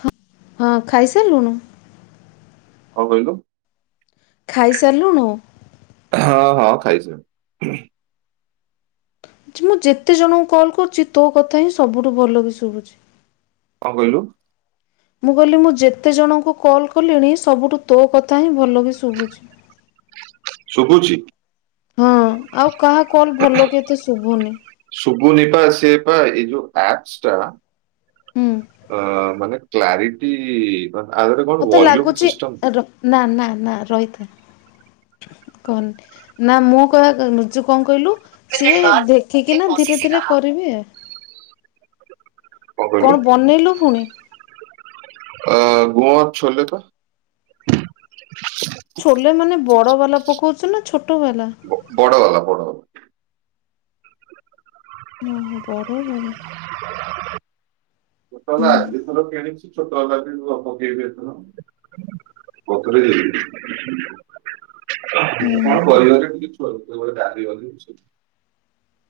ହଁ ହଁ ଖାଇ ସାରଲୁଣୁ? କଁ କହିଲୁ? ଖାଇ ସାରଲୁଣୁ? ହଁ ହଁ ଖାଇସା ଚି ମୁଁ ଯେତେ ଜଣଙ୍କୁ କଲ୍ କରୁଚି ତୋ କଥା ହିଁ ସବୁଠୁ ଭଲ ବି ଶୁଭୁଚି। କଁ କହିଲୁ? ମୁଁ କହିଲି ମୁଁ ଯେତେ ଜଣଙ୍କୁ କଲ୍ କଲିଣି ସବୁଠୁ ତୋ କଥା ହିଁ ଭଲ କି ଶୁଭୁଛି। ଶୁଭୁଚି? ହଁ ଆଉ କାହା କଲ୍ ଭଲ କି ଏତେ ଶୁଭୁନି। ଶୁବୁନି ପା ସିଏ ପା ଏଇ ଯୋଉ ଆପସ୍ ଟା ହୁଁ ଅ ମାନେ କ୍ଲାରିଟି ବା ଆଗରେ କଣ ଭଲ୍ୟୁମ୍ ସିଷ୍ଟମ୍ ନାଁ ନାଁ ନାଁ ରହିଥା। କହନ୍ତି ନାଁ ମୁଁ କହ ଯୋଉ କଁ କହିଲୁ? ସିଏ ଦେଖିକି ନା ଧୀରେ ଧୀରେ କରିବେ। କଣ ବନେଇଲୁ ପୁଣି? ଅ ଗୁଆଁ ଛୋଲେ ପା। ଛୋଲେ ମାନେ ବଡ଼ ବାଲା ପକଉଚୁ ନାଁ ଛୋଟ ବାଲା? ବଡ଼ ବାଲା ବଡ଼। ଓହୋ ବଡ଼ ବାଲା। ଗୋଟେ ହେଲା ଆ ହୁଁ ଦି ଥର କିଣିଚି। ଛୋଟ ହେଲା ଦିନଠୁ ଅ ପକେଇବି ଏଥର ବଦୁଳେଇଦେଇ ଏବେ କଣ ହୁଁ କରିବରେ ଟିକେ ଛୁଆକୁ ତ ମୋର ଡାଲି ଗନ୍ଧଉଛି।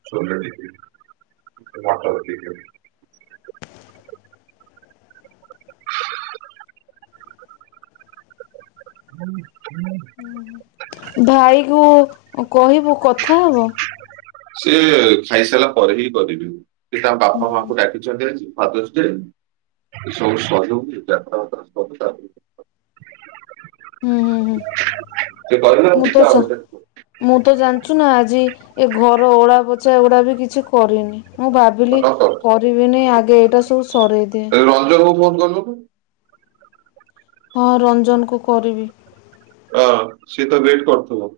ଛୁଆପିଲା ଟିକେ ଉଁ ସେ ଭାତ ବସେଇଚନ୍ତି। ଉଁ ହୁଁ ଭାଇକୁ କହିବୁ କଥା ହବ। ସିଏ ଖାଇସାଇଲା ପରେ ହିଁ କରିବି ଇଏ ତାଙ୍କ ବାପା ମାଆଙ୍କୁ ଡାକିି ଯଦି ଆଜି ଫାଦର୍ସ୍ ଡେ ଏ ସବୁ ସହି ହୋଉନି ଯାତ୍ରା ଆତ୍ରା ସବୁ ସାରଦେଇଚ। ହୁଁ ହୁଁ ହୁଁ ସେ କହିଲା ମୁଁ ଦିଟା ତୋସ ଅଢେଇଟା ମୁଁ ତ ଜାଣିଚୁ ନା ଆଜି ଏ ଘର ଓଳା ପୋଛା ଏଉରି ବି କିଛି କରିନି। ମୁଁ ଭାବିଲି ନ କର କରିବିନି ଆଗେ ଏଇଟା ସବୁ ସରେଇଦିଏ। ରଞ୍ଜନକୁ ଫୋନ୍ କଲୁନୁ? ହଁ ରଞ୍ଜନକୁ କରିବି। ଅ ସିଏ ତ ୱେଟ୍ କରୁଥୁବ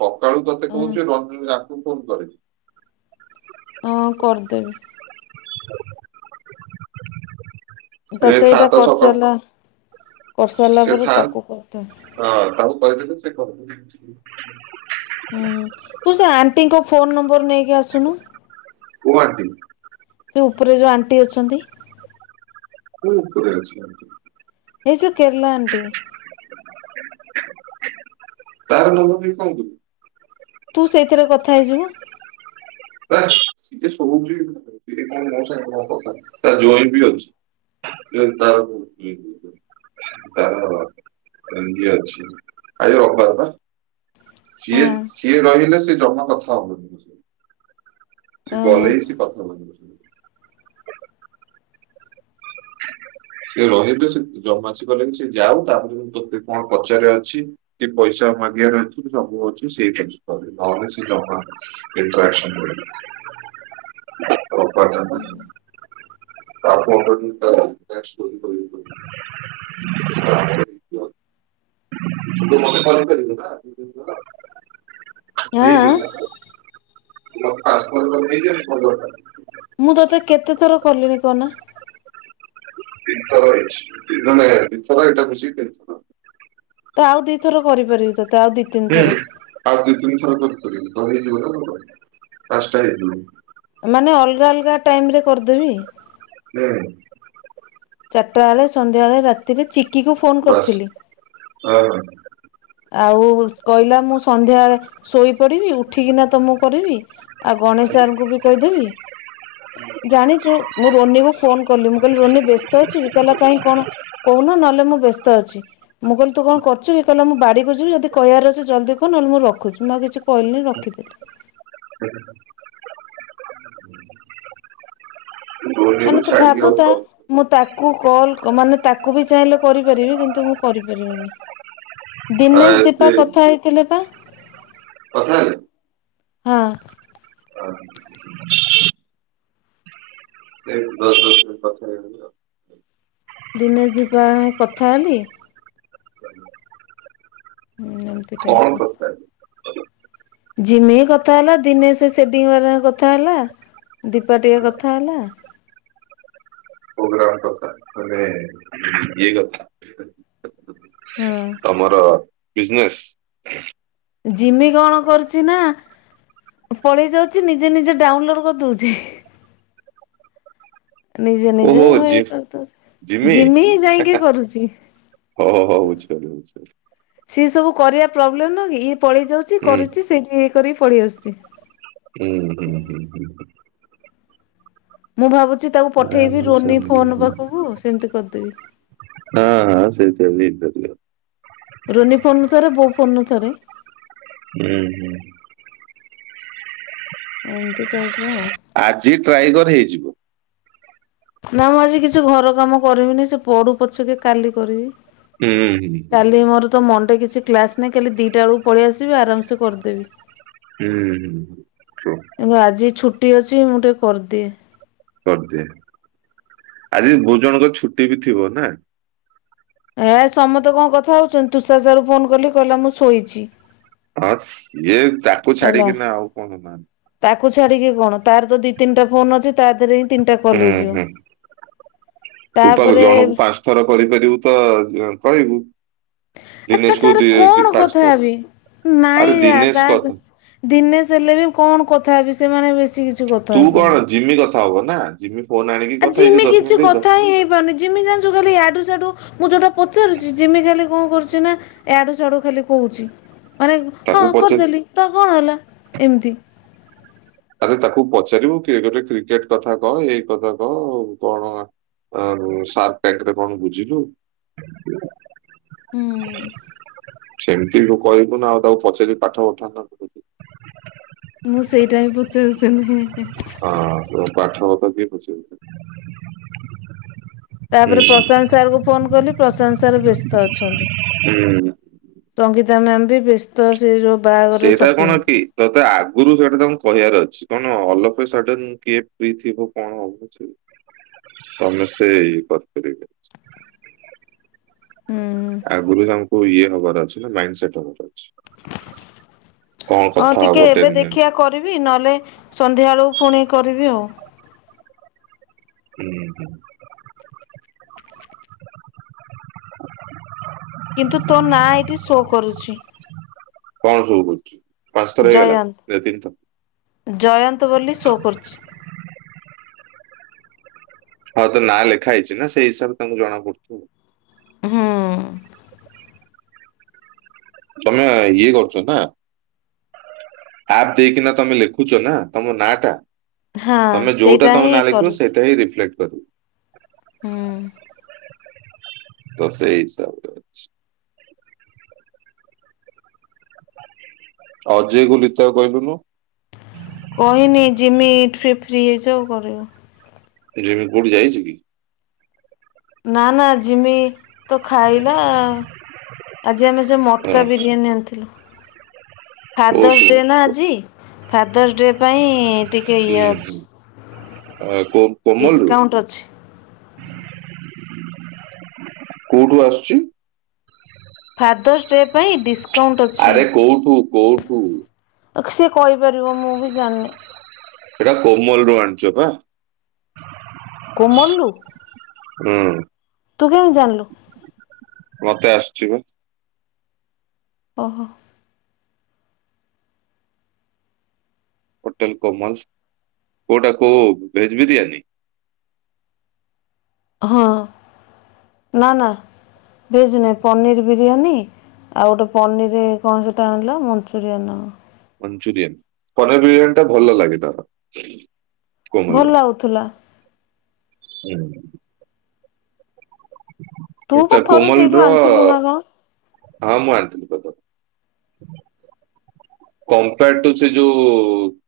ସକାଳୁ ତତେ ହଁ କୋହୁଚି ରଞ୍ଜନ ୟାକୁ ଫୋନ୍ କରେ। ହଁ କରିଦେବି। ଏ ତତେ ଏଇଟା ଛାତ ସକାଳୁ କରିସାରିଲା କରିସାରିଲା ସେ ପରେ ଥାଆ ତାକୁ କରିଦେବି ହଁ ତାଙ୍କୁ କରିଦେଲେ ସେ କରିଦେଇ ଜିନଷ [inaudible] ହୁଁ ତୁ ସେ ଆଣ୍ଟିଙ୍କ ଫୋନ୍ ନମ୍ବର୍ ନେଇକି ଆସୁନୁ। କୋଉ ଆଣ୍ଟି? ସେ ଉପରେ ଯୋଉ ଆଣ୍ଟି ଅଛନ୍ତି। ମୁଁ ଉପରେ ଅଛି [unintelligible] ଏଇ ଯଉ କେରଲା ଆଣ୍ଟି [unintelligible] ତୁ ସେଇଥିରେ କଥା ହେଇଯିବୁ। [unintelligible] କଥା ତା ଜ୍ୱାଇଁ ବି ଅଛି। [unintelligible] [unintelligible] ସିଏ ହଁ ସିଏ ରହିଲେ ସେ ଜମା କଥା ହବନି। ସହିତ। ସେ ଓହୋ। ଗଲେ ହିଁ ସେ କଥା ମାନିବ। ସେ ରହିବେ ସେ ଜମା [unintelligible] ସେ ଯାଉ ତାପରେ ତୋତେ କଣ ପଚାରିବାର ଅଛି ଟିକେ ପଇସା ମାଗିବାର ଅଛି [unintelligible] ସବୁ ଅଛି [unintelligible] ନହେଲେ ସେ ଜମା [unintelligible] [unintelligible] [unintelligible] [unintelligible] [unintelligible] ଆଁ [unintelligible] ମୁଁ ତୋତେ କେତେ ଥର କଲିଣି କହନା? ତିନଥର ହେଇଛି ମାନେ ଦିଥର ଏଇଟା ମିଶିକି ତିନି ଥର ତ ଆଉ ଦିଥର କରିପାରିବି ତତେ ଆଉ ଦି ତିନି ହୁଁ ଥର ଆଉ ଦି ତିନି ଥର କରିପାରିବି ତ ହେଇଯିବ ନା ତମର ପାଞ୍ଚଟା ହେଇଯିବ। ମାନେ ଅଲଗା ଅଲଗା ଟାଇମରେ କରିଦେବି? ହୁଁ। ଚାରିଟା ବେଳେ ସନ୍ଧ୍ୟାବେଳେ ରାତିରେ ଚିକିକୁ ଫୋନ୍ କରିଥିଲି। ହଉ। ଆଉ କହିଲା ମୁଁ ସନ୍ଧ୍ୟାଳେ ଶୋଇପଡିବି ଉଠିକିନା ତ ମୁଁ କରିବି। ଆଉ ଗଣେଶ ସାର୍ ଙ୍କୁ ବି କହିଦେବି। ଜାଣିଛୁ ମୁଁ ରୋନି କୁ ଫୋନ କଲି ମୁଁ କହିଲି ରୋନି ବ୍ୟସ୍ତ ଅଛିୁ କି କହିଲା କାଇଁ କଣ? କହୁନ ନହେଲେ ମୁଁ ବ୍ୟସ୍ତ ଅଛି ମୁଁ କହିଲି ତୁ କଣ କରୁଛୁ କି କହିଲେ ମୁଁ ବାଡ଼ିକୁ ଯିବି ଯଦି କହିବାର ଅଛି ଜଲଦି କହ ନ ହେଲେ ମୁଁ ରଖୁଛି ମୁଁ ଆଉ କିଛି କହିଲିନି ରଖିଦେଲି। ହୁଁଁ। ଧୋନିକୁ ମାନେ ତୁ ଛାଡିକି ଆଉ ଭାବୁତା ସମସ୍ତେ ମୁଁ ତାକୁ କଲ୍ ମାନେ ତାକୁ ବି ଚାହିଁଲେ କରିପାରିବି କିନ୍ତୁ ମୁଁ କରିପାରିବିନି। ଆ ଦିନେଶ ସେ ଦୀପା କଥା ହେଇଥିଲେ ପା। କଥା ହେଲେ। ହଁ। ହଉ। ଏ ଦଶ [inaudible] ଦିନେ ଧୂପା କଥା ହେଲି। ହୁଁ। କଣ କଥା ହେଲୁ। ଝିମି କଥା ହେଲା ଦିନେଶ ସେ ସେଟିଙ୍ଗ ବାଲା କଥା ହେଲା ଦୀପା ଟିକେ କଥା ହେଲା। କଣ କଥା ମାନେ ଇଏ କଥା ହାଁ। ହଁ ତମର ବିଜନେସ୍? ଜିମି କଣ କରୁଛି ନା ପଳେଇ ଯାଉଛି ନିଜେ ନିଜେ ଡାଉନଲୋଡ କରିଦଉଛି। ନିଜେ ନିଜେ ଓହୋ ଭ ଜି କରି ଦଉଛି ଜିମି ଜିମିି ଯାଇକି କରୁଛି। ହଉ ହଉ ବୁଝି ପାରିଲି ବୁଝି ପାରିଲି। ସିଏ ସବୁ କରିବା ପ୍ରୋବ୍ଲେମ ନ ଇଏ ପଳେଇ ଯାଉଛି ହୁଁ କରୁଛି ସେଇଠି ଇଏ କରିକି ପଳେଇ ଆସୁଛି। ହୁଁ ହୁଁ ହୁଁ ହୁଁ। ମୁଁ ଭାବୁଛି ତାକୁ ହୁଁ ପଠେଇବି ରୋନି ହୁଁ ଫୋନ ହୁଁ ପାଖକୁ ସେମିତି କରିଦେବି। ହଁ ହଁ ସେଇ [inaudible] ରୋନି ଫୋନ୍ନ ଥରେ ବୋଉ ଫୋନ ନୁଥରେ ହୁଁ ହୁଁ ଏମିତି ଟାଇପ ର ଆଜି ଟ୍ରାଏ କରେଇଛୁ ନା ମୁଁ ଆଜି କିଛି ଘର କାମ କରିବିନି ସେ ପଡୁ ପଛକେ କାଲି କରିବି ହୁଁ ହୁଁ କାଲି ମୋର ତ ମନ ଟରେ କିଛି କ୍ଲାସ ନାହିଁ କାଲି ଦିଟା ବେଳକୁ ପଳେଇ ଆସିବି ଆରାମ ସେ କରିଦେବି ହୁଁ ହୁଁଁ କିନ୍ତୁ ଆଜି ଛୁଟି ଅଛି ମୁଁ ଟିକେ କରିଦିଏ କରିଦିଏ ଆଜି ବହୁତ ଜଣଙ୍କ ଛୁଟି ବି ଥିବ ନା ଏ ସମସ୍ତେ କଣ କଥା ହଉଛନ୍ତି ତୁଷାର ସାର୍ ରରୁ ଫୋନ କଲି କହିଲା ମୁଁ ଶୋଇଛି ହଁ ଇଏ ତାକୁ ହେଲା। ଛାଡିକିନା ଆଉ କଣ ତାକୁ ଛାଡିକି କଣ ତାର ତ ଦି ତିନିଟା ଫୋନ ଅଛି ତା ଦେହରେ ତିନିଟା ହୁଁ କଲେଜ ହୁଁ। ତୁ ପା ତାପରେ ଜଣକୁ ପାଞ୍ଚ ଥର କରିପାରିବୁ ତ କହିବୁ ଆ ତା ଦିନେଶକୁ ସାଙ୍ଗରେ ଦି ଦି କଣ ପାଞ୍ଚ କଥା ଥର ହେବି ଆରେ ନାଇଁ ରେ ଦିନେଶ ଆ କଥା ଦିନେେଶ ହେଲେ ବି କଣ କଥା ହେବି ସେମାନେ ବେଶୀ କି ତୁ କଣ ଜିମି କଥା ହବ ନା ଜିମି ଫୋନ୍ ଆଣିକ ଆ ଯିମି କିଛି କଥା ହିଁ ହେଇପାରୁନି ଜିମି ଜାଣିଛୁ ଖାଲି ଇଆଡୁ ସିଆଡୁ ମୁଁ ଯୋଉଟା ପଚାରୁଛିି ଜିମି ଖାଲି କଣ କରୁଛି ସେନା ଆଡୁ ଚଡୁ ଖାଲି କହୁଛି ମାନେ ହଁ ତାକୁ ପଚାରିବୁ କରିଦେଲି ତ କଣ ହେଲା ଏମିତି ତାରେ ତାକୁ ପଚାରିବୁ କି ଗୋଟେ କ୍ରିକେଟ କଥା କହ ଏଇ କଥା କହ କଣ ଆ ସାର୍ ଟ୍ୟାଙ୍କରେ କଣ ବୁଝିଲୁ ସେମିତି କହିବୁ ନା ଆଉ ତାକୁ ପଚାରିକି ପାଠ ପଠ ମୁଁ ସେଇଟା ହଁ ପଚାରୁଥିଲ ନାହିହେ ହଁ ତ ପାଠା ବତା କିଏ ପଚିବ ତାପରେ ପ୍ରଶାନ୍ତ ସାର୍ କ ଫୋନ କଲି ପ୍ରଶାନ୍ତ ସାର୍ ବ୍ୟସ୍ତ ଅଛନ୍ତି ହୁଁ ସଙ୍ଗୀତା ମ୍ୟାମ୍ ବି ବ୍ୟସ୍ତ ସେ ବାହାଘରରେ ସପିଙ୍ଗ ତୋତେ ଆଗରୁ ସେଇଟା ତାଙ୍କୁ କହିବାର ଅଛି କଣ ଅଲ ଅଫ ସଡ଼ନ କିଏ ପ୍ରି ଥିବ କଣ ହବ ସମସ୍ତେଇ କରପିବେ ହୁଁ ଆଗରୁ ତାଙ୍କୁ ଇଏ ହବାର ଅଛି ମାଇଣ୍ଡ ସେଟ ଅଫ ହବାର ଅଛି କଣ ହଁ କଥା ହବ ଟିକେ ଏବେ ଟେନ୍ ମିନିଟ୍ସ ଦେଖିବା କରିବି ନହେଲେ ସନ୍ଧ୍ୟାବେଳକୁ ପୁଣି କରିବି ଆଉ ହୁଁ ହୁଁ କିନ୍ତୁ ତୋ ନା ଏଠି ଶୋ କରୁଛି କଣ ସବୁ କରୁଛୁ ପାଞ୍ଚ ଥର ହେଇଗଲା ଜୟନ୍ତ ନା ତିନି ଥର ଜୟନ୍ତ ବୋଲି ଶୋ କରୁଛି ହଁ ତ ନାଁ ଲେଖା ହେଇଛି ନା ସେଇ ହିସାବରେ ତାଙ୍କୁ ଜଣା ପଡୁଥିବ ହଁ ତମେ ଇଏ କରୁଛ ନା ଆପ ଦେଇକିନା ତମେ ଲେଖୁଛ ନା ତମ ନା ଟା ହଁ ତମେ ଯୋଉଟା ସେଇଟା ତମ ହିଁ ନା ଲେଖିବ କରୁଛି। ସେଇଟା ହିଁ ରିଫ୍ଲେକ୍ଟ କରିବୁ ହୁଁ ତ ସେଇସବ ଅଜୟ କୁ ଲତା କହିଲୁନୁ କହିନି ଜିମି ଫ୍ରି ଫ୍ରି ହେଇଯାଉ କରିବ। ି କୋଉଠି ଯାଇଛି କି ନା ନା ଜିମି ତ ଖାଇଲା ଆଜି ଆମେ ସେ ହଁ ମଟକା ବିରିୟାନୀ ଆଣିଥିଲୁ ଫାଦର୍ସ କୋଉଠୁ ଡେ ନା ଆଜି ଫାଦର୍ସ ଡେ ପାଇଁ ଟିକେ ଇଏ ଅଛି। [inaudible] ଅ କୋ କୋମଲରୁୁ ଡିସକାଉଣ୍ଟ ଅଛି କୋଉଠୁ ଆସୁଛି? ଫାଦର୍ସ ଡେ ପାଇଁ ଡିସକାଉଣ୍ଟ୍ ଅଛି। ଆରେ କୋଉଠୁ କୋଉଠୁ ସିଏ କହିପାରିବ ମୁଁ ବି ଜାଣିନି। ହେଇଟା କୋମଲ ରୁ ଆଣିଛ ପା। କୋମଲ୍ ରୁ ହୁଁ ତୁ କେମିତି ଜାଣିଲୁ? ମତେ ଆସୁଛି ପା। ଓହୋ। ହୋଟେଲ କୋମଲ୍ କୋଉଟା କୋଉ ଭେଜ ବିରିୟାନୀ? ହଁ ନା ନା ଭେଜ ନୁହେଁ ପନିର ବିରିୟାନୀ ଆଉ ଗୋଟେ ପନିରରେ କଣ ସେଇଟା ଆଣିଲା ମଞ୍ଚୁରିଆନ୍ କଣ? ମଞ୍ଚୁରିଆନ୍ କନ ବିରିୟାନୀ ଟା ଭଲ ଲାଗେ ତାର। କୋମଲର ଭଲ ଲାଗୁଥିଲା। ହୁଁ। ତୁ ବା ଏଇଟା ଥରେ କୋମଲ ସେଇଠୁ ର ଆଣିଥିଲୁ ନା କଣ? ହଁ ମୁଁ ଆଣିଥିଲି [unintelligible] କମ୍ପୋର୍ ଟୁ ସେ ଯୋଉ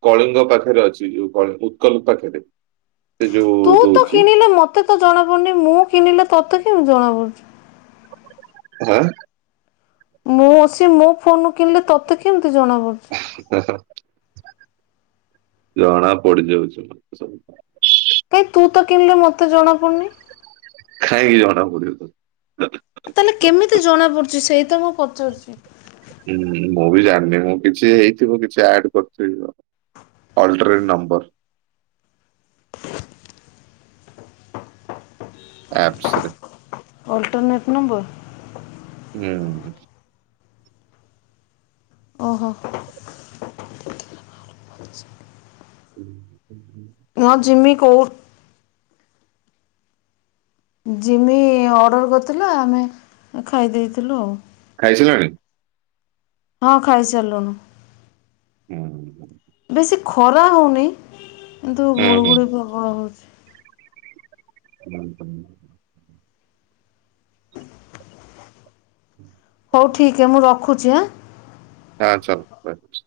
କଳିଙ୍ଗ ପାଖରେ ଅଛି ଯୋଉ ଉ ଉତ୍କଳ ପାଖରେ। ଁ [inaudible] ସେ ଯୋଉ ତୁ ତ ଦଉଛି କିଣିଲେ ମତେ ତ ଜଣାପଡୁନି ମୁଁ କିଣିଲେ ତୋତେ କେମିତି ଜଣାପଡୁଛି? ହା। ମୁଁ ସିଏ ମୋ ଫୋନ ରୁ କିଣିଲେ ତତେ କେମିତି ଜଣା ପଡୁଛି। [unintelligible] ଜଣା ପଡି ଯାଉଛି ମୋତେ ସବୁ। କାଇଁ ତୁ ତ କିଣିଲେ ମତେ ଜଣାପଡୁନି? କାହିଁକି ଜଣା ପଡିବ। ତାହେଲେ କେମିତି ଜଣା ପଡୁଛି ସେଇ ତ ମୁଁ ପଚାରୁଛି। ହୁଁ ମୁଁ ବି ଜାଣିନି ମୁଁ କିଛି ହେଇଥିବ କିଛି ଆଡ କରିଥିବି କି କଣ? Alternate number. ଆପ୍ସରେ। Alternate number. ହୁଁ। ଓହୋ। ହୁଁ ମ ଜିମି କୋଉ ଜିମି ଅର୍ଡ଼ର କରିଥିଲା ଆମେ ଖାଇ ଦେଇଥିଲୁ ଆଉ ଖାଇ ସାରିଲଣି? ହଁ ଖାଇ ସାରିଲୁଣି। ହୁଁ। ବେଶୀ ଖରା ହଉନି କିନ୍ତୁ ହୁଁ ହୁଁ ଗୁଳୁଗୁଳି ପ୍ରବଳ ହଉଛି। ହୁଁ ହୁଁ। ହୁଁ ହଉ ଠିକ୍ ମୁଁ ରଖୁଛି ଆଁ। ହଁ ଚାଲ ବାଏ।